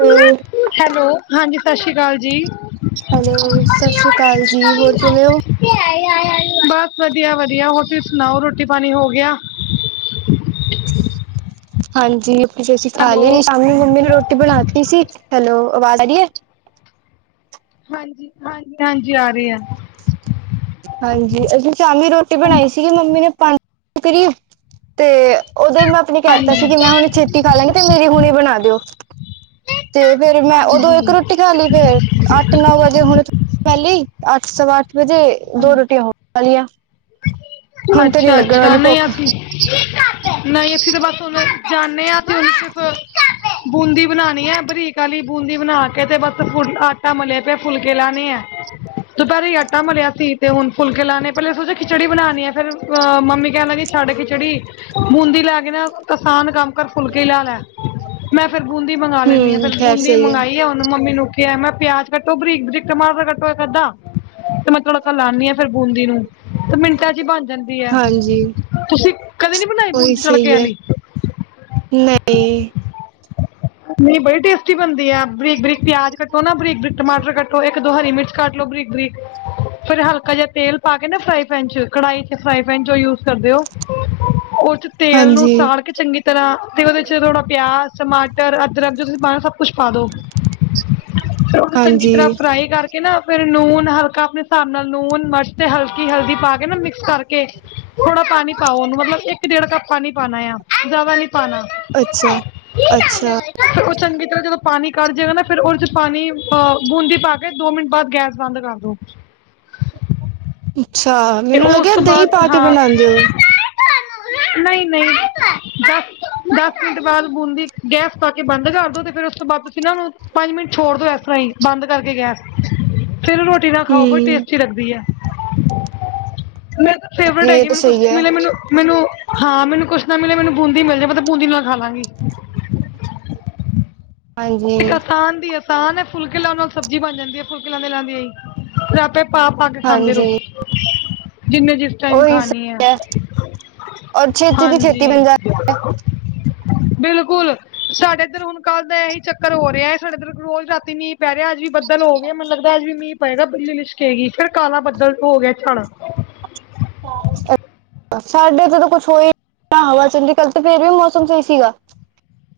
ਹੋਰ? ਹੈਲੋ, ਹਾਂਜੀ, ਸਤਿ ਸ੍ਰੀ ਅਕਾਲ ਜੀ। ਹੈਲੋ, ਸਤਿ ਸ੍ਰੀ ਅਕਾਲ ਜੀ, ਹੋਰ ਕਿਵੇਂ ਹੋ? ਬਸ, ਵਧੀਆ -ਵਧੀਆ ਹੋਰ ਤੁਸੀਂ ਸੁਣਾਓ, ਰੋਟੀ ਪਾਣੀ ਹੋ ਗਿਆ? ਹਾਂਜੀ, ਅਸੀਂ ਖਾ ਹੈਲੋ ਲਈ, ਸ਼ਾਮ ਮੰਮੀ ਨੇ ਰੋਟੀ ਬਣਾਤੀ ਸੀ। ਹੈਲੋ, ਆਵਾਜ਼ ਆ ਰਹੀ ਹੈ? ਹਾਂਜੀ -ਹਾਂਜੀ, ਹਾਂਜੀ ਆ ਰਹੇ ਆ, ਹਾਂਜੀ, ਅਸੀਂ ਸ਼ਾਮੀ ਰੋਟੀ ਬਣਾਈ ਸੀਗੀ, ਮੰਮੀ ਨੇ, ਪੰਜ ਦੇ ਕਰੀਬ ਤੇ ਉਦੋਂ ਹੀ ਮੈਂ, ਆਪਣੀ ਕਹਿ ਦਿੱਤਾ ਹਾਂਜੀ ਸੀ, ਕਿ ਮੈਂ ਹੁਣ ਛੇਤੀ ਖਾ ਲਾਂਗੀ ਤੇ, ਮੇਰੀ ਹੁਣੇ ਬਣਾ ਦਿਓ,, ਤੇ ਫੇਰ ਮੈਂ, ਉਦੋਂ ਹਾਂਜੀ ਇੱਕ ਰੋਟੀ ਖਾ ਲਈ ਫੇਰ, ਫੇਰ ਅੱਠ ਨੌ ਵਜੇ ਹੁਣ ਪਹਿਲੇ ਅੱਠ, ਸਵਾ ਅੱਠ ਵਜੇ, ਦੋ ਰੋਟੀਆਂ ਹੋਰ ਖਾ ਲਈਆਂ। ਅੱਛਾ -ਅੱਛਾ ਨ੍ਹੀ, ਭੁੱਖ ਅਸੀ ਨਹੀਂ, ਅਸੀ ਤੇ ਬਸ ਹੁਣ ਜਾਂਦੇ ਹਾਂ, ਤੇ ਸਫ ਬੂੰਦੀ ਬਣਾਣੀ ਹੈ, ਬਰੀਕ ਵਾਲੀ ਬੂੰਦੀ ਬਣਾ ਕੇ, ਤੇ ਬਸ ਫੁ ਆਟਾ ਮਲਿਆ ਪਿਆ, ਬਸ ਫੁਲਕੇ ਲਾਉਣੇ ਹੈ। ਦੁਪਹਿਰੇ, ਆਟਾ ਮਲਿਆ ਸੀ, ਤੇ ਹੁਣ ਫੁਲਕੇ ਲਾਣੇ ਪਹਿਲੇ ਸੋ ਖਿਚੜੀ ਬਣਾਉਣੀ ਹੈ। ਫਿਰ ਮੰਮੀ ਕਹਿਣ ਲੱਗੇ ਛੱਡ ਖਿਚੜੀ। ਬੂੰਦੀ ਲੈ ਕੇ ਨਾ, ਅਸਾਨ ਕੰਮ ਕਰ ਫੁਲਕੇ ਲਾ ਲੈ! ਮੈਂ ਫੇਰ ਬੂੰਦੀ ਮੰਗਾ ਲੈਂਦੀ ਆਂ, ਹਮ ਫੇਰ ਖੈਰ ਬੂੰਦੀ ਸਹੀ ਹੈ ਮੰਗਾਈ ਆ, ਉਹਨੂੰ ਮੰਮੀ ਨੂੰ, ! ਤੇ ਇਹ, ਮੈਂ ਪਿਆਜ ਕੱਟੋ, ਬਰੀਕ -ਬਰੀਕ ਟਮਾਟਰ ਕੱਟੋ ਇੱਕ ਅੱਧਾ,, ਤੇ ਮੈਂ ਤੜਕਾ ਲਾਂਦੀ ਹਾਂ, ਫਿਰ ਬੂੰਦੀ ਨੂੰ, ! ਤੇ ਮਿੰਟਾਂ ਚ ਹੀ ਬਣ ਜਾਂਦੀ ਹੈ!,, ਹਾਂਜੀ ਤੁਸੀਂ ਕਦੇ ਨੀ ਬਣਾਈ ਉਹੀ ਬੂੰਦੀ ਤੜਕੇ ਸਹੀ ਹੈ ਵਾਲੀ? ਨਹੀਂ,,,,,,,, ਨਹੀਂ ਬੜੀ ਟੇਸਟੀ ਬਣਦੀ ਆ, ਬਰੀਕ -ਬਰੀਕ ਪਿਆਜ ਕੱਟੋ ਨਾ, ਬਰੀਕ -ਬਰੀਕ ਟਮਾਟਰ ਕੱਟੋ, ਇੱਕ ਦੋ ਹਰੀ ਮਿਰਚ ਕੱਟ, ਲਉ ਬ੍ਰੀਕ -ਬ੍ਰੀਕ। ਫੇਰ ਹਲਕਾ ਜਿਹਾ, ਤੇਲ ਪਾ ਕੇ ਨਾ, ਫਰਾਈ ਪੈਨ ਚ, ਕੜ੍ਹੀ ਚ, ਫਰਾਈ ਪੈਨ ਚ ਉਹ ਯੂਜ ਕਰਦੇ ਹੋ ਉਹ, ਚ--ਸਤਿ ਸ੍ਰੀ ਅਕਾਲ ਤੇਲ ਨੂੰ, ਹਾਂਜੀ ਸਾੜ ਕੇ, ਚੰਗੀ ਤਰ੍ਹਾਂ ਤੇ, ਉਹਦੇ ਚ ਥੋੜ੍ਹਾ ਪਿਆਜ ਟਮਾਟਰ, ਅਦਰਕ ਜੋ ਤੁਸੀਂ ਪਾਣਾ ਉਸ ਪਾ ਦੋ, ਫੇਰ, ਉਹਨੂੰ ਚੰਗੀ ਹਾਂਜੀ, ਤਰ੍ਹਾਂ ਫਰਾਈ ਕਰਕੇ ਨਾ ਫੇਰ, ਨੂਨ -ਹਲਕਾ, ਆਪਣੇ ਹਿਸਾਬ ਨਾਲ ਲੂਣ ਮਿਰਚ ਤੇ ਹਲਕੀ ਹਲਦੀ ਪਾ ਕੇ ਨਾ ਮਿਕਸ ਕਰਕੇ ਕੇ ਥੋੜਾ, ਪਾਣੀ ਪਾਓ, ਉਹਨੂੰ ਮਤਲਬ ਇੱਕ ਡੇਢ ਕੱਪ ਪਾਣੀ ਪਾਉਣਾ ਆ, ਜ਼ਿਆਦਾ ਨੀ ਪਾਣਾ ਅੱਛਾ -ਅੱਛਾ। [unintelligible] ਚੰਗੀ ਤਰ੍ਹਾਂ, ਜਦੋਂ ਪਾਣੀ ਕੜ ਜਾਏਗਾ ਨਾ, ਫਿਰ ਉਹਦੇ ਚ ਪਾਣੀ ਅਹ ਬੂੰਦੀ ਪਾ ਕੇ, ਦੋ ਮਿੰਟ ਬਾਅਦ ਗੈਸ ਬੰਦ ਕਰਦੋ! ਅੱਛਾ ਫੇਰ ਮੈਨੂੰ ਉਸ ਲੱਗਿਆ ਤੋਂ, ਦਹੀਂ ਬਾਅਦ, ਪਾ ਕੇ ਹਾਂ। ਬਣਾਉਂਦੇ ਹੋ। ਨਹੀਂ- ਨਹੀਂ, ਦਸ ਮਿੰਟ ਬਾਦ ਬੂੰਦੀ ਗੈਸ ਪਾ ਕੇ, ਬੰਦ ਕਰ ਦੋ, ਤੇ ਫਿਰ ਉਸ ਤੋਂ ਬਾਅਦ ਤੁਸੀਂ ਨਾ, ਨੂੰ ਪੰਜ ਮਿੰਟ ਛੋੜ ਦਿਓ, ਇਸ ਤਰ੍ਹਾਂ ਹੀ ਬੰਦ, ਕਰਕੇ ਗੈਸ, ਫਿਰ, ਰੋਟੀ ਨਾਲ ਖਾਓ, ਬਹੁਤ ਹੂੰ, ਟੇਸਟੀ ਲੱਗਦੀ ਹੈ,। ਜੀ ਫੇਵਰੇਟ ਇਹ ਹੈਗੀ, ਤਾਂ ਮੈਨੂੰ ਕੁਛ ਸਹੀ ਹੈ। ਮਿਲੇ ਮੈਂਨੂੰ ਮੈਨੂੰ, ਹਾਂ ਮੈਨੂੰ ਕੁਛ ਨਾ ਮਿਲੇ, ਮੈਨੂੰ ਬੂੰਦੀ ਮਿਲ ਜਾਏ ਮੈਂ ਤਾਂ, ਬੂੰਦੀ ਨਾਲ ਖਾ ਲਾਂਗੀ! ਇੱਕ ਹਾਂਜੀ, ਆਸਾਨ ਦੀ ਆਸਾਨ ਹੈ। ਫੁਲਕੇ ਲਾਉਣ ਨਾਲ ਸਬਜ਼ੀ ਬਣ ਜਾਂਦੀ ਹੈ। ਫੁਲਕੇ ਲਾਂਦਿਆਂ- ਲਾਂਦਿਆਂ ਹੀ, ਫਿਰ ਆਪੇ ਆਪ ਪਾ, ਕੇ ਖਾਂਦੇ ਰਹੋ,,, ਹਾਂਜੀ ਜਿੰਨੇ ਚਿਰ ਟਾਈਮ, ਉਹੀ ਖਾਣੀ ਹੈ। ਸਹੀ ਔਰ ਛੇਤੀ ਦੀ ਛੇਤੀ ਹਾਂਜੀ ਬਣ ਜਾਂਦਾ। ਬਿਲਕੁਲ, ਸਾਡੇ ਇੱਧਰ ਹੁਣ ਕੱਲ ਦਾ, ਇਹੀ ਚੱਕਰ ਹੋ ਰਿਹਾ ਹੈ। ਸਾਡੇ ਇੱਧਰ ਰੋਜ਼ ਰਾਤੀ ਮੀਂਹ ਪੈ ਰਿਹਾ, ਅੱਜ ਵੀ ਬਦਲ ਹੋ ਗਿਆ, ਮੈਨੂੰ ਲਗਦਾ, ਅੱਜ ਵੀ ਮੀਂਹ ਪਏਗਾ ਬਿਜਲੀ ਲਿਸ਼ਕੇਗੀ। ਫਿਰ ਕਾਲਾ ਬੱਦਲ ਹੋ ਹੋ ਗਿਆ ਝੜ, [inaudible] ਸਾਡੇ ਇਥੇ ਤੇ, ਕੁਛ ਹੋਇਆ, ਈ, ਨਾ ਹਵਾ ਚੱਲੀ, ਕੱਲ੍ਹ ਤੇ ਫੇਰ ਵੀ ਮੌਸਮ ਸਹੀ ਸੀਗਾ!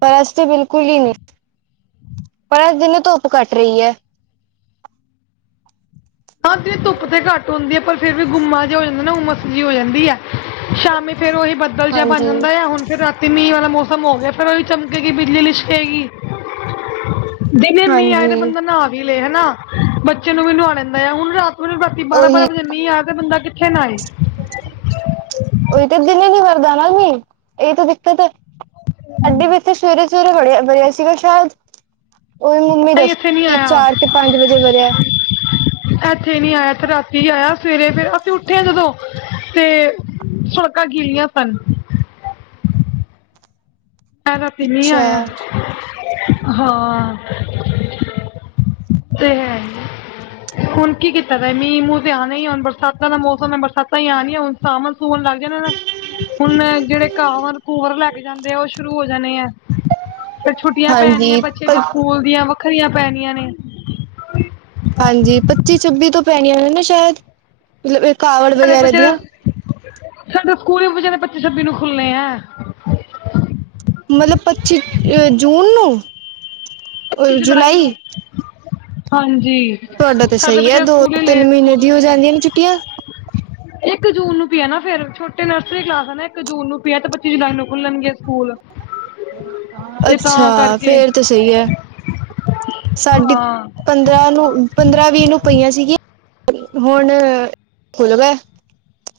ਪਰ ਅੱਜ ਤੇ, ਬਿਲਕੁਲ ਹੀ ਨੀ, ਪਰ ਅੱਜ ਦਿਨੇ ਧੁੱਪ ਘੱਟ ਰਹੀ ਹੈ। ਹਾਂ, ਧੁੱਪ ਤੇ ਘੱਟ ਹੁੰਦੀ ਹੈ। ਪਰ ਫੇਰ ਵੀ ਗੁੰਮਾ ਜਿਹਾ ਹੋ ਜਾਂਦਾ ਨਾ, ਉਮਸ ਜਿਹੀ ਹੋ ਜਾਂਦੀ ਹੈ। ਸ਼ਾਮੀ, ਫੇਰ ਉਹੀ ਬੱਦਲ ਜਿਹਾ ਬਣ ਹਾਂਜੀ, ਜਾਂਦਾ ਆ, ਹੁਣ ਫੇਰ ਰਾ ਤੀ, ਮੀਂਹ ਵਾਲਾ ਮੌਸਮ ਹੋ ਗਿਆ, ਫੇਰ ਉਹ ਹੀ ਚਮਕੇਗੀ ਬਿਜਲੀ ਲਿਸ਼ਕੇਗੀ। ਦਿਨੇ ਮੀਂਹ ਆਏ ਤੇ, ਹਾਂਜੀ ਬੰਦਾ ਨਹਾ ਵੀ ਲਏ, ਹਨਾ ਬੱਚੇ ਨੂੰ ਵੀ ਨਵਾ ਲੈੰਦਾ ਆ, ਹੁਣ ਰਾਤ ਨੂੰ ਨੀ ਬਾਰਾਂ ਉਹੀ ਬਾਰਾਂ ਵਜੇ ਮੀਂਹ ਆ ਤੇ ਬੰਦਾ ਕਿੱਥੇ ਨਾਂਏ,,, ਉਹੀ ਤੇ ਦਿਲ ਹੀ ਨਹੀ ਕਰਦਾ ਨਾ ਜੀ ਇਹ ਤਾਂ ਦਿੱਕਤ ਹੈ। ਸਾਡੇ ਵੀ ਇੱਥੇ ਸਵੇਰੇ ਸਵੇਰੇ ਵੜਿਆ ਬਰਿਆ ਸੀਗਾ ਸ਼ਾਇਦ ਉਹਹੀ ਮੀਹ ਨਹੀਂ ਇੱਥੇ ਨਹੀਂ ਦੱਸਿਆ ਆਇਆ ਚਾਰ ਤੇ ਪੰਜ ਵਜੇ ਵਰਿਆ ਇੱਥੇ ਨੀ ਆਇਆ ਤੇ ਰਾਤੀ ਆਇਆ ਸਵੇਰੇ ਫੇਰ ਅਸੀਂ ਉੱਠੇ ਹਾਂ ਜਦੋਂ ਤੇ ਸੜਕਾਂ ਗੀਲੀਆਂ ਸਨ ਤਾ ਰਾਤੀ ਮੀਂਹ ਆਇਆ। ਅੱਛਾ ਹਾਂ ਤੇ ਹੈ ਹੁਣ ਕੀ ਕੀਤਾ ਜਾਏ ਮੀਂਹ ਮੂੰਹ ਤੇ ਆਣੇ ਹੀ ਹੁਣ ਬਰਸਾਤਾਂ ਦਾ ਮੌਸਮ ਹੈ ਬਰਸਾਤਾਂ ਹੀ ਆਉਣੀਆਂ ਹੁਣ ਸਾਵਣ ਸੂਵਣ ਲੱਗ ਜਾਣਾ ਨਾ ਹੁਣ ਇਹ ਜਿਹੜੇ ਘਾਵਰ ਘੂਵਰ ਲੈ ਕੇ ਜਾਂਦੇ ਆ ਉਹ ਸ਼ੁਰੂ ਹੋ ਜਾਣੇ ਆ ਫਿਰ ਛੁੱਟੀਆਂ ਪੈਣੀਆਂ ਹਾਂਜੀ ਬੱਚੇ ਦੀ ਸਕੂਲ ਦੀਆਂ ਵੱਖਰੀਆਂ ਪੈਣੀਆਂ ਨੇ ਹਾਂਜੀ, ਪੱਚੀ ਛੱਬੀ ਤੋਂ ਪੈਣੀਆਂ ਨੇ ਨਾ ਸ਼ਾਇਦ ਮਤਲਬ ਇਹ ਕਾਵੜ ਵਗੈਰਾ ਦੀਆਂ ਸਾਡਾ ਸਕੂਲ ਹੀ ਬੱਚਿਆ ਦੇ ਪੱਚੀ ਛੱਬੀ ਨੂੰ ਖੁੱਲਣੇ ਹੈ। ਮਤਲਬ ਪੱਚੀ ਅ ਜੂਨ ਨੂੰ? ਇਕੀ ਜੁਲਾਈ ਨੂੰ ਹਾਂਜੀ। ਤੁਹਾਡਾ ਤੇ ਸਾਡੇ ਸਹੀ ਬੱਚੇ ਹੈ ਤਾਂ ਦੋ ਸਕੂਲ ਹੀ ਤਿੰਨ ਲੇਟ ਮਹੀਨੇ ਦੀ ਹੋ ਖੋਲਣੇ ਆ। ਜਾਂਦੀਆਂ ਨੇ ਛੁੱਟੀਆਂ। ਇੱਕ ਜੂਨ ਨੂੰ ਪਇਆ ਨਾ ਫੇਰ ਛੋਟੇ ਨਰਸਰੀ ਕਲਾਸ ਹੈ ਨਾ ਇੱਕ ਜੂਨ ਨੂੰ ਪਇਆ ਤੇ ਪੱਚੀ ਜੁਲਾਈ ਨੂੰ ਖੁੱਲਣਗੇ ਸਕੂਲ [inaudible] ਤੇ ਅੱਛਾ ਤਾਂ ਕਰਕੇ ਫੇਰ ਤਾਂ ਸਹੀ ਹੈ ਸਾਡੀ ਹਾਂ, ਪੰਦਰਾਂ ਨੂੰ ਪੰਦਰਾਂ ਵੀਹ ਨੂੰ ਪਈਆਂ ਸੀਗੀ ਹੁਣ ਖੁੱਲ ਗਏ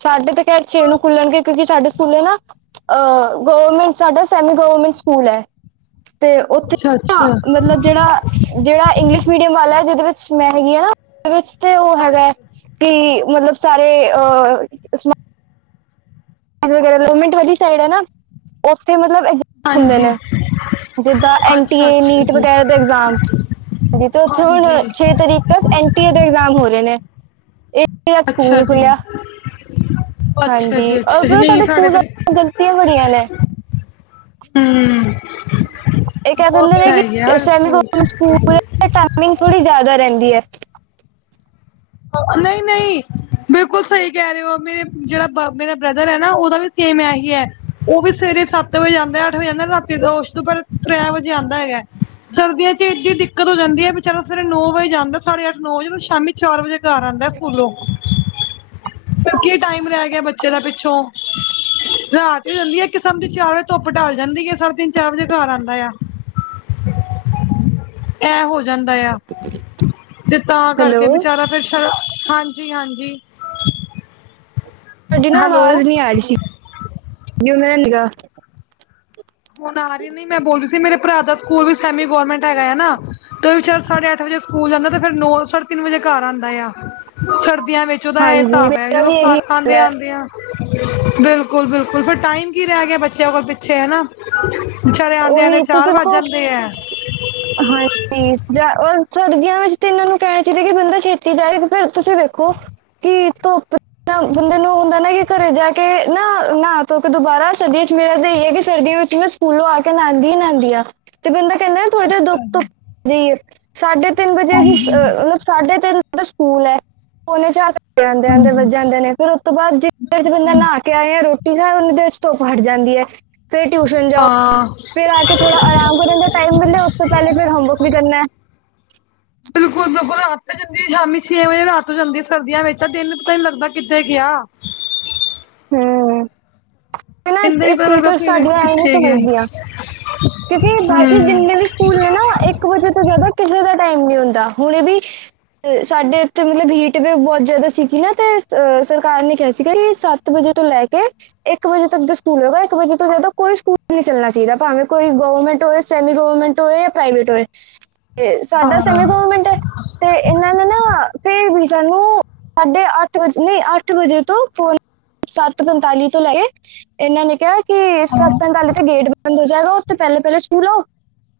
ਸਾਡੇ ਤਾਂ ਖੈਰ ਛੇ ਨੂੰ ਖੁੱਲਣਗੇ ਕਿਉਂਕਿ ਸਾਡੇ ਸਕੂਲੇ ਨਾ ਅ, ਹ ਗਵਰਮੈਂਟ ਸਾਡਾ ਸੈਮੀ ਗੌਰਰਮੈਂਟ ਸਕੂਲ ਹੈ, ਤੇ ਉੱਥੇ ਨਾ ਅੱਛਾ-ਅੱਛਾ। ਮਤਲਬ ਜਿਹੜਾ ਜਿਹੜਾ ਇੰਗਲਿਸ਼ ਮੀਡੀਅਮ ਵਾਲਾ ਹੈ ਜਿਹਦੇ ਵਿੱਚ ਮੈਂ ਹੈਗੀ ਆ ਨਾ ਉਹਦੇ ਵਿਚ ਤੇ ਉਹ ਹੈਗਾ ਹੈ ਤੇ ਮਤਲਬ ਸਾਰੇ ਅ [unintelligible] ਗੋਰਮਿੰਟ ਵਾਲੀ ਸਾਈਡ ਐ ਨਾ, ਓਥੇ ਮਤਲਬ ਹਾਂਜੀ। ਜਿੱਦਾ ਐਨ ਟੀ ਏ, ਅੱਛਾ-ਅੱਛਾ ਨੀਟ ਜੀ। ਵਗੈਰਾ ਦੇ ਐਗਜ਼ਾਮ ਹਾਂਜੀ, [unintelligible] ਛੇ ਤਰੀਕ ਬਸ ਐਨ ਟੀ ਏ ਦੇ ਐਗਜ਼ਾਮ ਹੋਰੇ ਨੇ, ਏਕ ਤੇ ਅੱਜ ਸਕੂਲ ਅੱਛਾ ਨੀ ਜੀ, ਖੁੱਲ੍ਹਿਆ, ਅੱਛਾ ਹਾਂਜੀ। ਜੀ, ਅੱਛਾ ਜੀ, ਸਾਡੇ ਸਕੂਲ ਗਲਤੀਆਂ ਬੜੀਆਂ ਨੇ ਹਮ। ਇਹ ਕਹਿ ਉਹ ਦਿੰਦੇ ਤੇ ਹੈ ਹੀ ਹੈ ਹਰ ਸਕੂਲ ਚ ਪਰ ਟਾਈਮਿੰਗ ਥੋੜੀ ਜ਼ਿਆਦਾ ਰਹਿੰਦੀ ਹੈ। ਨਹੀਂ ਨਹੀਂ ਬਿਲਕੁਲ ਸਹੀ ਕਹਿ ਰਹੇ ਹੋ ਮੇਰੇ ਜਿਹੜਾ ਮੇਰਾ ਬ੍ਰਦਰ ਹੈ ਨਾ ਉਹਦਾ ਵੀ ਸੇਮ ਆ ਹੀ ਹੈ। ਉਹ ਵੀ ਸਵੇਰੇ ਸੱਤ ਵਜੇ ਜਾਂਦਾ ਅੱਠ ਵਜੇ ਜਾਂਦਾ ਰਾਤੀ ਉਸ ਤੋਂ ਪਰ ਤ [unintelligible] ਵਜੇ ਆਉਂਦਾ ਹੈਗਾ। ਸਰਦੀਆਂ ਚ ਏਡੀ ਦਿੱਕਤ ਹੋ ਜਾਂਦੀ ਹੈ ਵਿਚਾਰਾ ਸਵੇਰੇ ਨੌ ਵਜੇ ਜਾਂਦਾ ਸਾਢੇ ਅੱਠ ਨੌ ਵਜੇੋਂ ਸ਼ਾਮੀ ਚਾਰ ਵਜੇ ਘਰ ਆਉਂਦਾ ਸਕੂਲੋਂ ਫਿਰ ਕੀ ਟਾਈਮ ਰਹਿ ਗਿਆ ਬੱਚੇ ਦਾ ਪਿੱਛੋਂ ਰਾਤ ਹੀ ਹੋ ਜਾਂਦੀ ਆ ਇਕ ਕਿਸਮ ਦੀ ਚਾਰ ਵਜੇ ਧੁੱਪ ਡਲ ਜਾਂਦੀ ਹੈ ਸਾਢੇ ਤਿੰਨ ਚਾਰ ਵਜੇ ਘਰ ਆਉਂਦਾ ਆ [inaudible] ਐ ਹੋ ਜਾਂਦਾ ਆ ਤੇ ਤਾਂ ਕਰਕੇ ਹੈਲੋ ਵਿਚਾਰਾ ਫੇਰ ਚਲੋ ਹਾਂਜੀ, ਹਾਂਜੀ। ਤਾਡੀ ਨਾ ਹੈਲੋ ਆਵਾਜ਼ ਨੀ ਆ ਰੀ ਸੀ। [unintelligible] ਹੁਨ ਆਰੀ ਨੀ, ਮੈਂ ਬੋਲ ਰੀ ਸੀ, ਮੇਰੇ ਭਰਾ ਦਾ ਸਕੂਲ ਵੀ ਸੈਮੀ ਗੋਰਮੈਂਟ ਹੈਗੈ ਐਨਾ ਤੇ ਵਿਚਾਰ ਸਾਢੇ ਅੱਠ ਵਜੇ ਸਕੂਲ ਜਾਂਦਾ, ਤੇ ਫੇਰ ਨੌ, ਸਾਢੇ ਤਿੰਨ ਵਜੇ ਘਰ ਆਂਦਾ ਆ ਸਰਦੀਆਂ ਵਿੱਚ। ਤੇ ਓਦਾ ਏ ਹਾਂਜੀ ਸਾਬ ਐ, ਮੇਰਾ ਜਦੋ ਵੀ ਇਹੀ ਘਰ ਹਾਲ ਆਂਦੇ, ਹੈ ਆਂਦੇ ਆ। ਬਿਲਕੁਲ, ਬਿਲਕੁਲ ਫੇਰ ਟਾਈਮ ਕੀ ਰੈ ਗਿਆ ਬੱਚਿਆ ਕੋਲ ਪਿੱਛੇ, ਹਨਾ ਉਹੀ ਤੂੰ ਤੇ ਬਿਲਕੁਲ, ਜਾਂਦੇ ਆ ਹਾਂਜੀ, ਜਾ ਔਰ ਸਰਦੀਆਂ ਵਿੱਚ ਤੇ ਏਨਾਂ ਨੂੰ ਕੈਨਾ ਚਾਈਦਾ ਕਿ ਬੰਦਾ ਛੇਤੀ ਜਾਵੇ, ਫੇਰ ਤੁਸੀ ਵੇਖੋ ਕੀ ਧੁੱਪ ਤਾਂ ਬੰਦੇ ਨੂੰ ਹੁੰਦੈ ਨਾ ਕਿ ਘਰੇ ਜਾ ਕੇ ਨਾ, ਨਾ-ਧੋਕੇ ਦੁਬਾਰਾ, ਸਰਦੀਆਂ ਇੱਚ ਮੇਰਾ ਤੇ ਏ ਐ ਕਿ ਸਰਦੀਆਂ ਵਿੱਚ ਕਿ ਮੈ ਸਕੂਲੋ ਆ ਕੇ ਨਾਂਦੀ, ਨਾਂਦੀ ਆ, ਤੇ ਬੰਦਾ ਕੈਂਦਾ ਥੋੜੇ ਦੇਰ ਧੂੱਪ, ਅੱਛਾ ਜੀ ਧੁੱਪ ਸਾਡੇ ਤੇ ਤਿੰਨ ਵਜੇ ਹੀ, ਹਾਂਜੀ ਅ ਅ ਸਾਢੇ ਤਿੰਨ ਵਜੇ ਦਾ ਸਕੂਲ ਐ, ਪੌਨੇ ਚਾਰ ਤੇ ਆਂਦੇ, ਆਂਦੇ ਵੱਜ ਜਾਂਦੇ ਨੇ, ਫਿਰ ਉਸ ਤੋ ਬਾਦ ਜੇ ਬੰਦਾ ਨਾ ਕੇ ਆਏਂਆ, ਰੋ- ਨਾ ਉਨੀ ਦੇਰ ਚ ਧੁੱਪ ਹੱਟ ਜਾਂਦੀ ਐ, ਫੇਰ ਟਿਯੂਸ਼ਨ ਜਾਓ। ਹਾਂ ਫੇਰ ਆਕੇ ਥੋੜਾ ਆਰਾਮ ਕਰਨ ਦਾ ਟਾਈਮ ਮਿਲੇ, ਉਸ ਤੋ ਪੈਲੇ ਫਿਰ ਹੋਮਵਰਕ ਵੀ ਕਰਨਾ। ਬਿਲਕੁੱਲ, ਬਿਲਕੁੱਲ ਰਾਤ ਪੈ ਜਾਂਦੀ ਏ ਸ਼ਾਮੀ ਛੇ ਵਜੇ, ਰਾਤ ਹੋ ਜਾਂਦੀ ਸਰਦੀਆਂ ਵਿੱਚ, ਤਾ ਦੇਨ ਪਤਾ ਈ ਨੀ ਲੱਗਦਾ ਕਿੱਥੇ ਗਿਆ। ਹੂੰ, ਇਹਨਾ ਦਿਨ ਦਾ ਏ ਨਹੀਂ ਪਤਾ ਲੱਗਦਾ ਟੀਚਰ ਸਵੇਰੇ ਸਾਡੀਆਂ ਐਵੀ ਨੀ ਕਿੱਥੇ ਗਿਆ ਸਮਝਦੀਆਂ। ਕਿਉਕਿ ਬਾਕੀ ਹੂੰ ਜਿੰਨੇ ਵੀ ਸਕੂਲ ਨੇ ਨਾ, ਏਕ ਵਜੇ ਤੋ ਜਾਦਾ ਕਿਸੇ ਦਾ ਟਾਈਮ ਨੀ ਹੁੰਦਾ, ਹੁਣੇ ਵੀ ਤੇ ਸਾਡੇ ਇੱਥੇ ਮਤਲ ਹੀਟ ਵੀ ਬੋਤ ਜਾਦਾ ਸੀਗੀ ਨਾ, ਤੇ ਅ ਸਰਕਾਰ ਨੇ ਕਿਹਾ ਸੀਗਾ ਕਿ ਸਾ ਆਠ ਵਜੇ ਤੋ ਲੈ ਕੇ ਏਕ ਵਜੇ ਤੱਕ ਦੇ ਸਕੂਲ ਹੋਏਗਾ, ਏਕ ਵਜੇ ਤੋ ਜੈਦਾ ਕੋਈ ਸਕੂਲ ਨੀ ਚੱਲਨਾ ਚਾਈਦਾ, ਭਾਵੇਂ ਕੋਈ ਗੌਵਮੈਂਟ ਹੋਏ, ਸੈਮੀ ਗੌਵਰਮੈਂਟ ਹੋਏ, ਪ੍ਰਾਈਵੇਟ ਹੋਏ। ਤੇ ਸਾਡਾ ਹਾਂ ਸੈਮੀ ਗੋਵਮੈਂਟ ਐ, ਤੇ ਇਹਨਾਂ ਨੇ ਨਾ [inaudible] ਫੇਰ ਵੀ ਸਾਨੂੰ ਸਾਢੇ ਅੱਠ ਵਜੇ, ਨਈ ਅੱਠ ਵਜੇ ਤੋ ਪੋਣ ਸੱਤ ਪੰਤਾਲੀ ਤੋ ਲੈਕੇ, ਐਨਾਂ ਨੇ ਕਿਆ ਕਿ ਸੱਤ ਹਾਂ ਪੈਂਤਾਲੀ ਤੇ ਗੇਟ ਬੰਦ ਹੋ ਜਾਏਗਾ। ਤੇ ਪੈਲੇ-ਪੈਲੇ ਸਕੂਲੋ,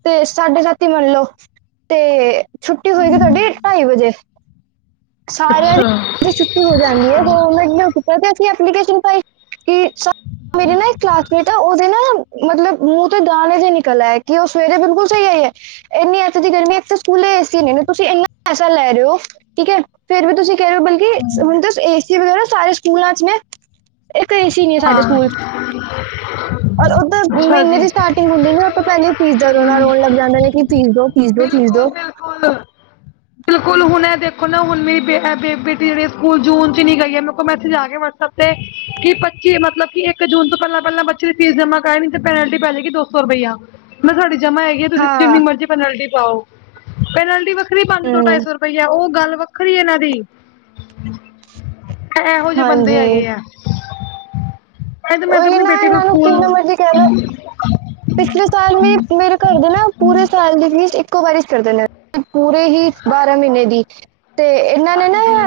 ਤੇ ਸਾਢੇ ਸੱਤ ਈ ਮਨਲੋ, ਤੇ ਛੁੱਟੀ ਹੋਏਗੀ ਤੋਆਡੀ ਅੱਛਾ ਢਾਈ ਵਜੇ ਸਾਰਿਆਂ ਹਾਂ ਦੀ ਛੁੱਟੀ ਹੋ ਜਾਨੀ ਐ ਗੌਵਰਮੈਂਟ ਨੇ ਤਦੇ ਅਸੀ ਐਪਲੀਕੇਸ਼ਨ ਪਾਈ ਕਿ ਸਾ ਮੇਰੀ ਨਾ ਇੱਕ ਕਲਾਸਮੇਟ ਐ, ਓ ਤੇ ਨਾ ਮਤਲਬ, ਮੂੰ ਤੇ ਦਾਨੇ ਜੇ ਨਿਕਲ ਆਏ ਕਿ ਓ ਸਵੇਰੇ ਬਿਲਕੁੱਲ ਸਈ ਆਈ ਐ। ਏਨੀ ਅੱਤ ਦੀ ਗਰਮੀ, ਇੱਕ ਤਾਂ ਸਕੂਲੇ ਏਸੀ ਨੀ, ਤੁਸੀ ਏਨਾਂ ਪੈਸਾ ਲੈ ਰੇਓ। ਠੀਕ ਹੈ ਫਿਰ ਵੀ ਤੁਸੀਂ ਕਹਿ ਰਹੇ ਹੋ ਬਲਕਿ ਹੁਣਂ ਏ ਸੀ ਵਗੈਰਾ ਨਾ ਸਾਰੇ ਸਕੂਲਾਂ ਚ ਨੇ ਇੱਕ ਏਸੀ ਨੀ ਸਾਡੇ ਸਕੂਲ ਚ ਔਰ ਉੱਧਰ ਅੱਛਾ ਮਹੀਨੇ ਜੀ ਦੀ ਸਟਾਰਟਿੰਗ ਹੁੰਦੀ ਨੇ ਉਹ ਤੋਂ ਪਹਿਲੇ ਹੀ ਫੀਸ ਦੋ ਨਾਲ ਰੋਣ ਲੱਗ ਜਾਂਦੇ ਨੇ ਕਿ ਫੀਸ ਦੋ-ਫੀਸ ਦੋ-ਫੀਸ ਦੋ ਬਿਲਕੁੱਲ ਬਿਲਕੁੱਲ ਹੁਣ ਇਹ ਦੇਖੋ ਨਾ ਹੁਣ ਮੇਰੀ ਬੇੇ ਬੇਟੀ ਜਿਹੜੀ ਸਕੂਲ ਜੂਨ ਚ ਨਹਿ ਗਈ ਮੈੇਜ ਆ ਗਿਆ ਹਫ਼ਤੇ ਕਿ ਪ ਕੀ ਮਤਲਬ ਕਿ ਏਕ ਜੂਨ ਤੋ ਪੈਲਾ-ਪੈਲਾ ਬੱਚੇ ਦੀ ਫੀਸ ਜਮਾਂ ਕਰਾਈ, ਨੀ ਤੇ ਪੈਨਲਟੀ ਪੈਜੇਗੀ ਦੋ ਸੌ ਰੁਪਈਆ ਨਾ ਸਾਡੀ ਜਮਾ ਹੈਗੀ। ਯਾ ਤੁਸੀ ਜਿੰਨੀ ਹਾਂ ਮਰਜ਼ੀ ਪੈਨਲਟੀ ਪਾਓ, ਪੈਨਲਟੀ ਵੱਖਰੀ ਪਾਂਦੇ ਦੋ ਹਮ, ਟਾਈਸੌ ਰੁਪਈਆ, ਓ ਗੱਲ ਵੱਖਰੀ ਵੱਖਰੀ ਏਨਾਂ ਦੀ, ਐ ਐਹੋ ਜੇ ਬੰਦੇ ਹਾਂਜੀ ਹੈਗੇ ਆ। ਮੈ ਤੇ ਮੈਂ ਤੇ ਉਹੀ ਅਪਨੀ ਨਾ ਬੇਟੀ ਨੂੰ ਇਹਨਾਂ ਕਿੰਨਾ ਸਕੂਲ ਮਰਜ਼ੀ ਕਹਿ ਲਓ ਪਿਛਲੇ ਸਾਲ ਵੀ ਮੇਰੇ ਘਰ ਦੇ ਨਾ ਪੂਰੇ ਸਾਲ ਦੀ ਫੀਸ ਇੱਕੋ ਵਾਰੀ ਚ ਕਰਦੇ ਨੇ। ਪੂਰੇ ਹੀ ਬਾਰਾ ਮੀਨੇ ਦੀ, ਤੇ ਐਨਾਂ ਨੇ ਨਾ ਹਾਂਜੀ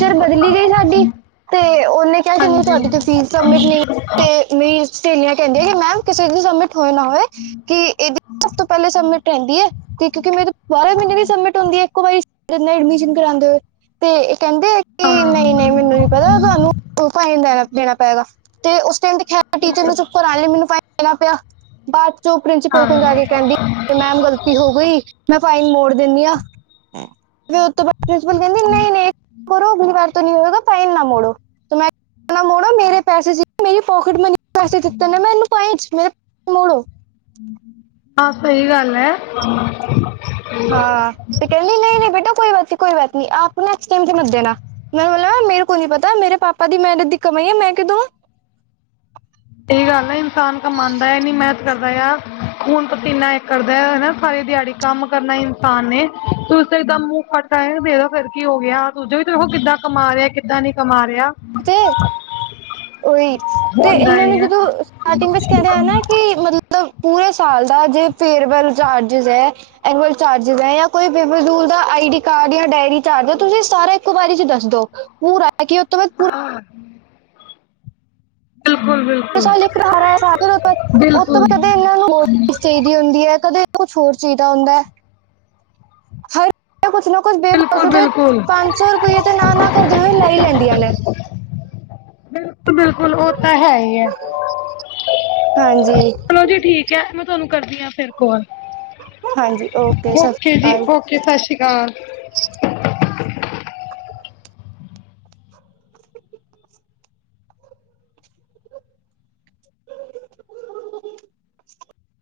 ਚਿਰ ਬਦਲੀ ਗਈ ਸਾਡੀ ਤੇ ਓਨੇ ਕਯਾ ਕਿ ਨੀ ਹਾਂਜੀ ਤੁਹਾਡੀ ਤੇ ਫੀਸ ਸਬਮਿਟ ਨਈ ਤੇ ਮੇਰੀ ਸੇਲੀਯਾਂ ਕੈਂਦੀਆਂ ਕਿ ਮੈਮ ਕਿਸੇ ਦੀ ਸਬਮਿਟ ਹੋਏ ਨਾ ਹੋਵੇ ਕਿ ਏਦੀ ਸਭ ਤੋ ਪੈਲੇ ਸਬਮਿਟ ਰੈਂਦੀ ਐ, ਤੇ ਕਿਉਕਿ ਮੇਰੇ ਬਾਰਾ ਮੀਨੇ ਵੀ ਸਬਮਿਟ ਹੁੰਦੀ ਏ ਇੱਕੋ ਵਾਰੀ ਚ, ਐਡਮਿਸ਼ਨ ਕਰਾਂਦੇ ਹੋਏ, ਤੇ ਏ ਕੈਂਦੇ ਐ ਨੀ ਹਾਂ ਨਈ-ਨਈ ਮੈਨੂੰ ਨੀ ਪਤਾ, ਤਵਾਨੂੰ ਪਾਈ ਨੂੰ ਲੈਣਾ-ਦੇਨਾ ਪਾਏਗਾ, ਤੇ ਓਸ ਟਾਈਮ ਤੇ ਹੈ ਟੀਚਰ ਨੂੰ ਚੁੱਪ ਕਰ ਆ ਲਈ ਮੈਨੂੰ ਫਾਈਨ ਦੇਣਾ ਪਿਆ। ਬਾਅਦ ਚ ਉਹ ਪ੍ਰਿੰਸੀਪਲ ਹਾਂ ਕੋਲ ਜਾ ਕੇ ਕਹਿੰਦੀ ਮੈਮ ਗਲਤੀ ਹੋ ਗਈ। ਮੈਂ ਫਾਈਨ ਮੋੜ ਦਿੰਣੀ ਆ ਫਿਰ ਕਹਿੰਦੀ ਨਹੀ-ਨਹੀ ਕਰੋ ਅਗਲੀ ਵਾਰ ਤੋਂ ਨੀ ਫਾਈਨ ਨਾ ਮੋੜੋ ਮੈਂ ਨਾ ਮੋੜੋ ਮੇਰੇ ਪੈਸੇ ਸੀ ਮੇਰੀ ਪੋਕਿਟ ਮਨੀ ਪੈਸ ਦਿੱਤੇ ਨੇ ਮੈਨੂੰ ਪਮੇ ਮੋੜੋ ਆਹ ਸਹੀ ਗੱਲ ਐ। ਹਾਂ ਤੇ ਕਹਿੰਦੀ ਨਹੀ-ਨਹੀ ਬੇਟਾ ਕੋਈ ਬਾਤ ਨੀ-ਕੋਈ ਬਾਤ ਨੀ ਆਪ ਨਾ ਐਕਸਚੈਂਜ ਮਤ ਦੇਣਾ। ਮੈਨੇ ਬੋਲਾਂ ਮੇਰੇ ਕੋਲ ਨੀ ਪਤਾ ਮੇਰੇ ਪਾਪਾ ਦੀ ਮਿਹਨਤ ਦੀ ਕਮਾਈ ਆ ਮੈਂ ਕਿੳ ਦੋਂ। ਇਹ ਗੱਲ ਹੈ ਇਨਸਾਨ ਕਮਾਉਦਾ ਨੀ ਮਿਹਨਤ ਕਰਦਾ ਯਾਰ ਖੂਨ ਪਸੀਨਾ ਇੱਕ ਕਰਦਾ ਹਨਾ ਸਾਰੇ ਦਿਹਾੜੀ ਕੰਮ ਕਰਨਾ ਇਨਸਾਨ ਨੇ ਦੂਸਰੇ ਦਾ ਮੂੰਹ ਖੱਟ ਕ ਦੇਖੋ ਫਿਰ ਕੀ ਹੋ ਗਿਆ ਦੂਜਾ ਵੀ ਤੇ ਉਹ ਕਿੱਦਾਂ ਕਮਾ ਰਿਐ ਕਿੱਦਾ ਨਹੀਂ ਕਮਾ ਰਿਹਾ। ਤੇ ਉਏ ਤੇ ਇਹ ਹੁੰਦਾ ਹੀ ਨੂੰ ਹੈ ਜਦੋਂ ਸਟੇਅਰਿੰਗ ਵਿਚ ਕਹਿ ਰਹੇ ਕਿ ਮਤਲਬ ਮਤਲਬ ਪੂਰੇ ਸਾਲ ਦਾ ਜੇ ਫੇਅਰਵੈੱਲ ਚਾਰਜਿਸ ਹੈ। ਨਾਲ ਚਾਰਜਿਜ ਕੋਈ ਬੇਬੂ ਦਾ ਆਈ ਡੀ ਕਾਰਡ ਡੇਰੀ ਚਾਰਜ ਹੈ ਤੁਸੀਂ ਸਾਰਾ ਇੱਕੋ ਬਾਰੀ ਚ ਦੱਸ ਦੋ। ਭੂਰਾ ਕਿ ਉਹ ਤੋਂ ਪੂਰਾ ਹਾਂ ਬਿਲਕੁੱਲ ਬਿਲਕੁੱਲ ਉਹ ਤੋਂ ਪਤਾ ਇਹ ਨੂੰਾਹੀ [unintelligible] ਹੁੰਦੀ ਹੈ ਕਦੇ ਕੁੱਛ ਹੋਰ ਚਾਹੀਦਾ ਹੁੰਦਾ ਹਰ ਕੁੱਛ ਨਾ ਕੁੱਝ ਬੇ ਬਿਲਕੁਲ ਬਿਲਕੁਲ ਪੰਜਸੌ ਰੁਪਈਏ ਤੇ ਨਾ ਨਾ ਕਰਦੇ ਹੋਏ ਲੈ ਲੈਂਦੀਆਂ ਨੇ ਬਿਲਕੁੱਲ ਬਿਲਕੁੱਲ ਉਹ ਤਾਂ ਹੈ ਹੀ ਹੈ ਹਾਂਜੀ ਚਲੋ ਜੀ ਠੀਕ ਹੈ ਮੈਂ ਤੁਹਾਨੂੰ ਕਰਦੀ ਹੈ ਫਿਰ ਕੋਲ। ਹਾਂਜੀ ਉਕੇ ਸਤਿ ਓਕੇ ਸ਼੍ਰੀ ਜੀ ਅਕਾਲ ਓਕੇ ਸਤਿ ਸ਼੍ਰੀ ਅਕਾਲ।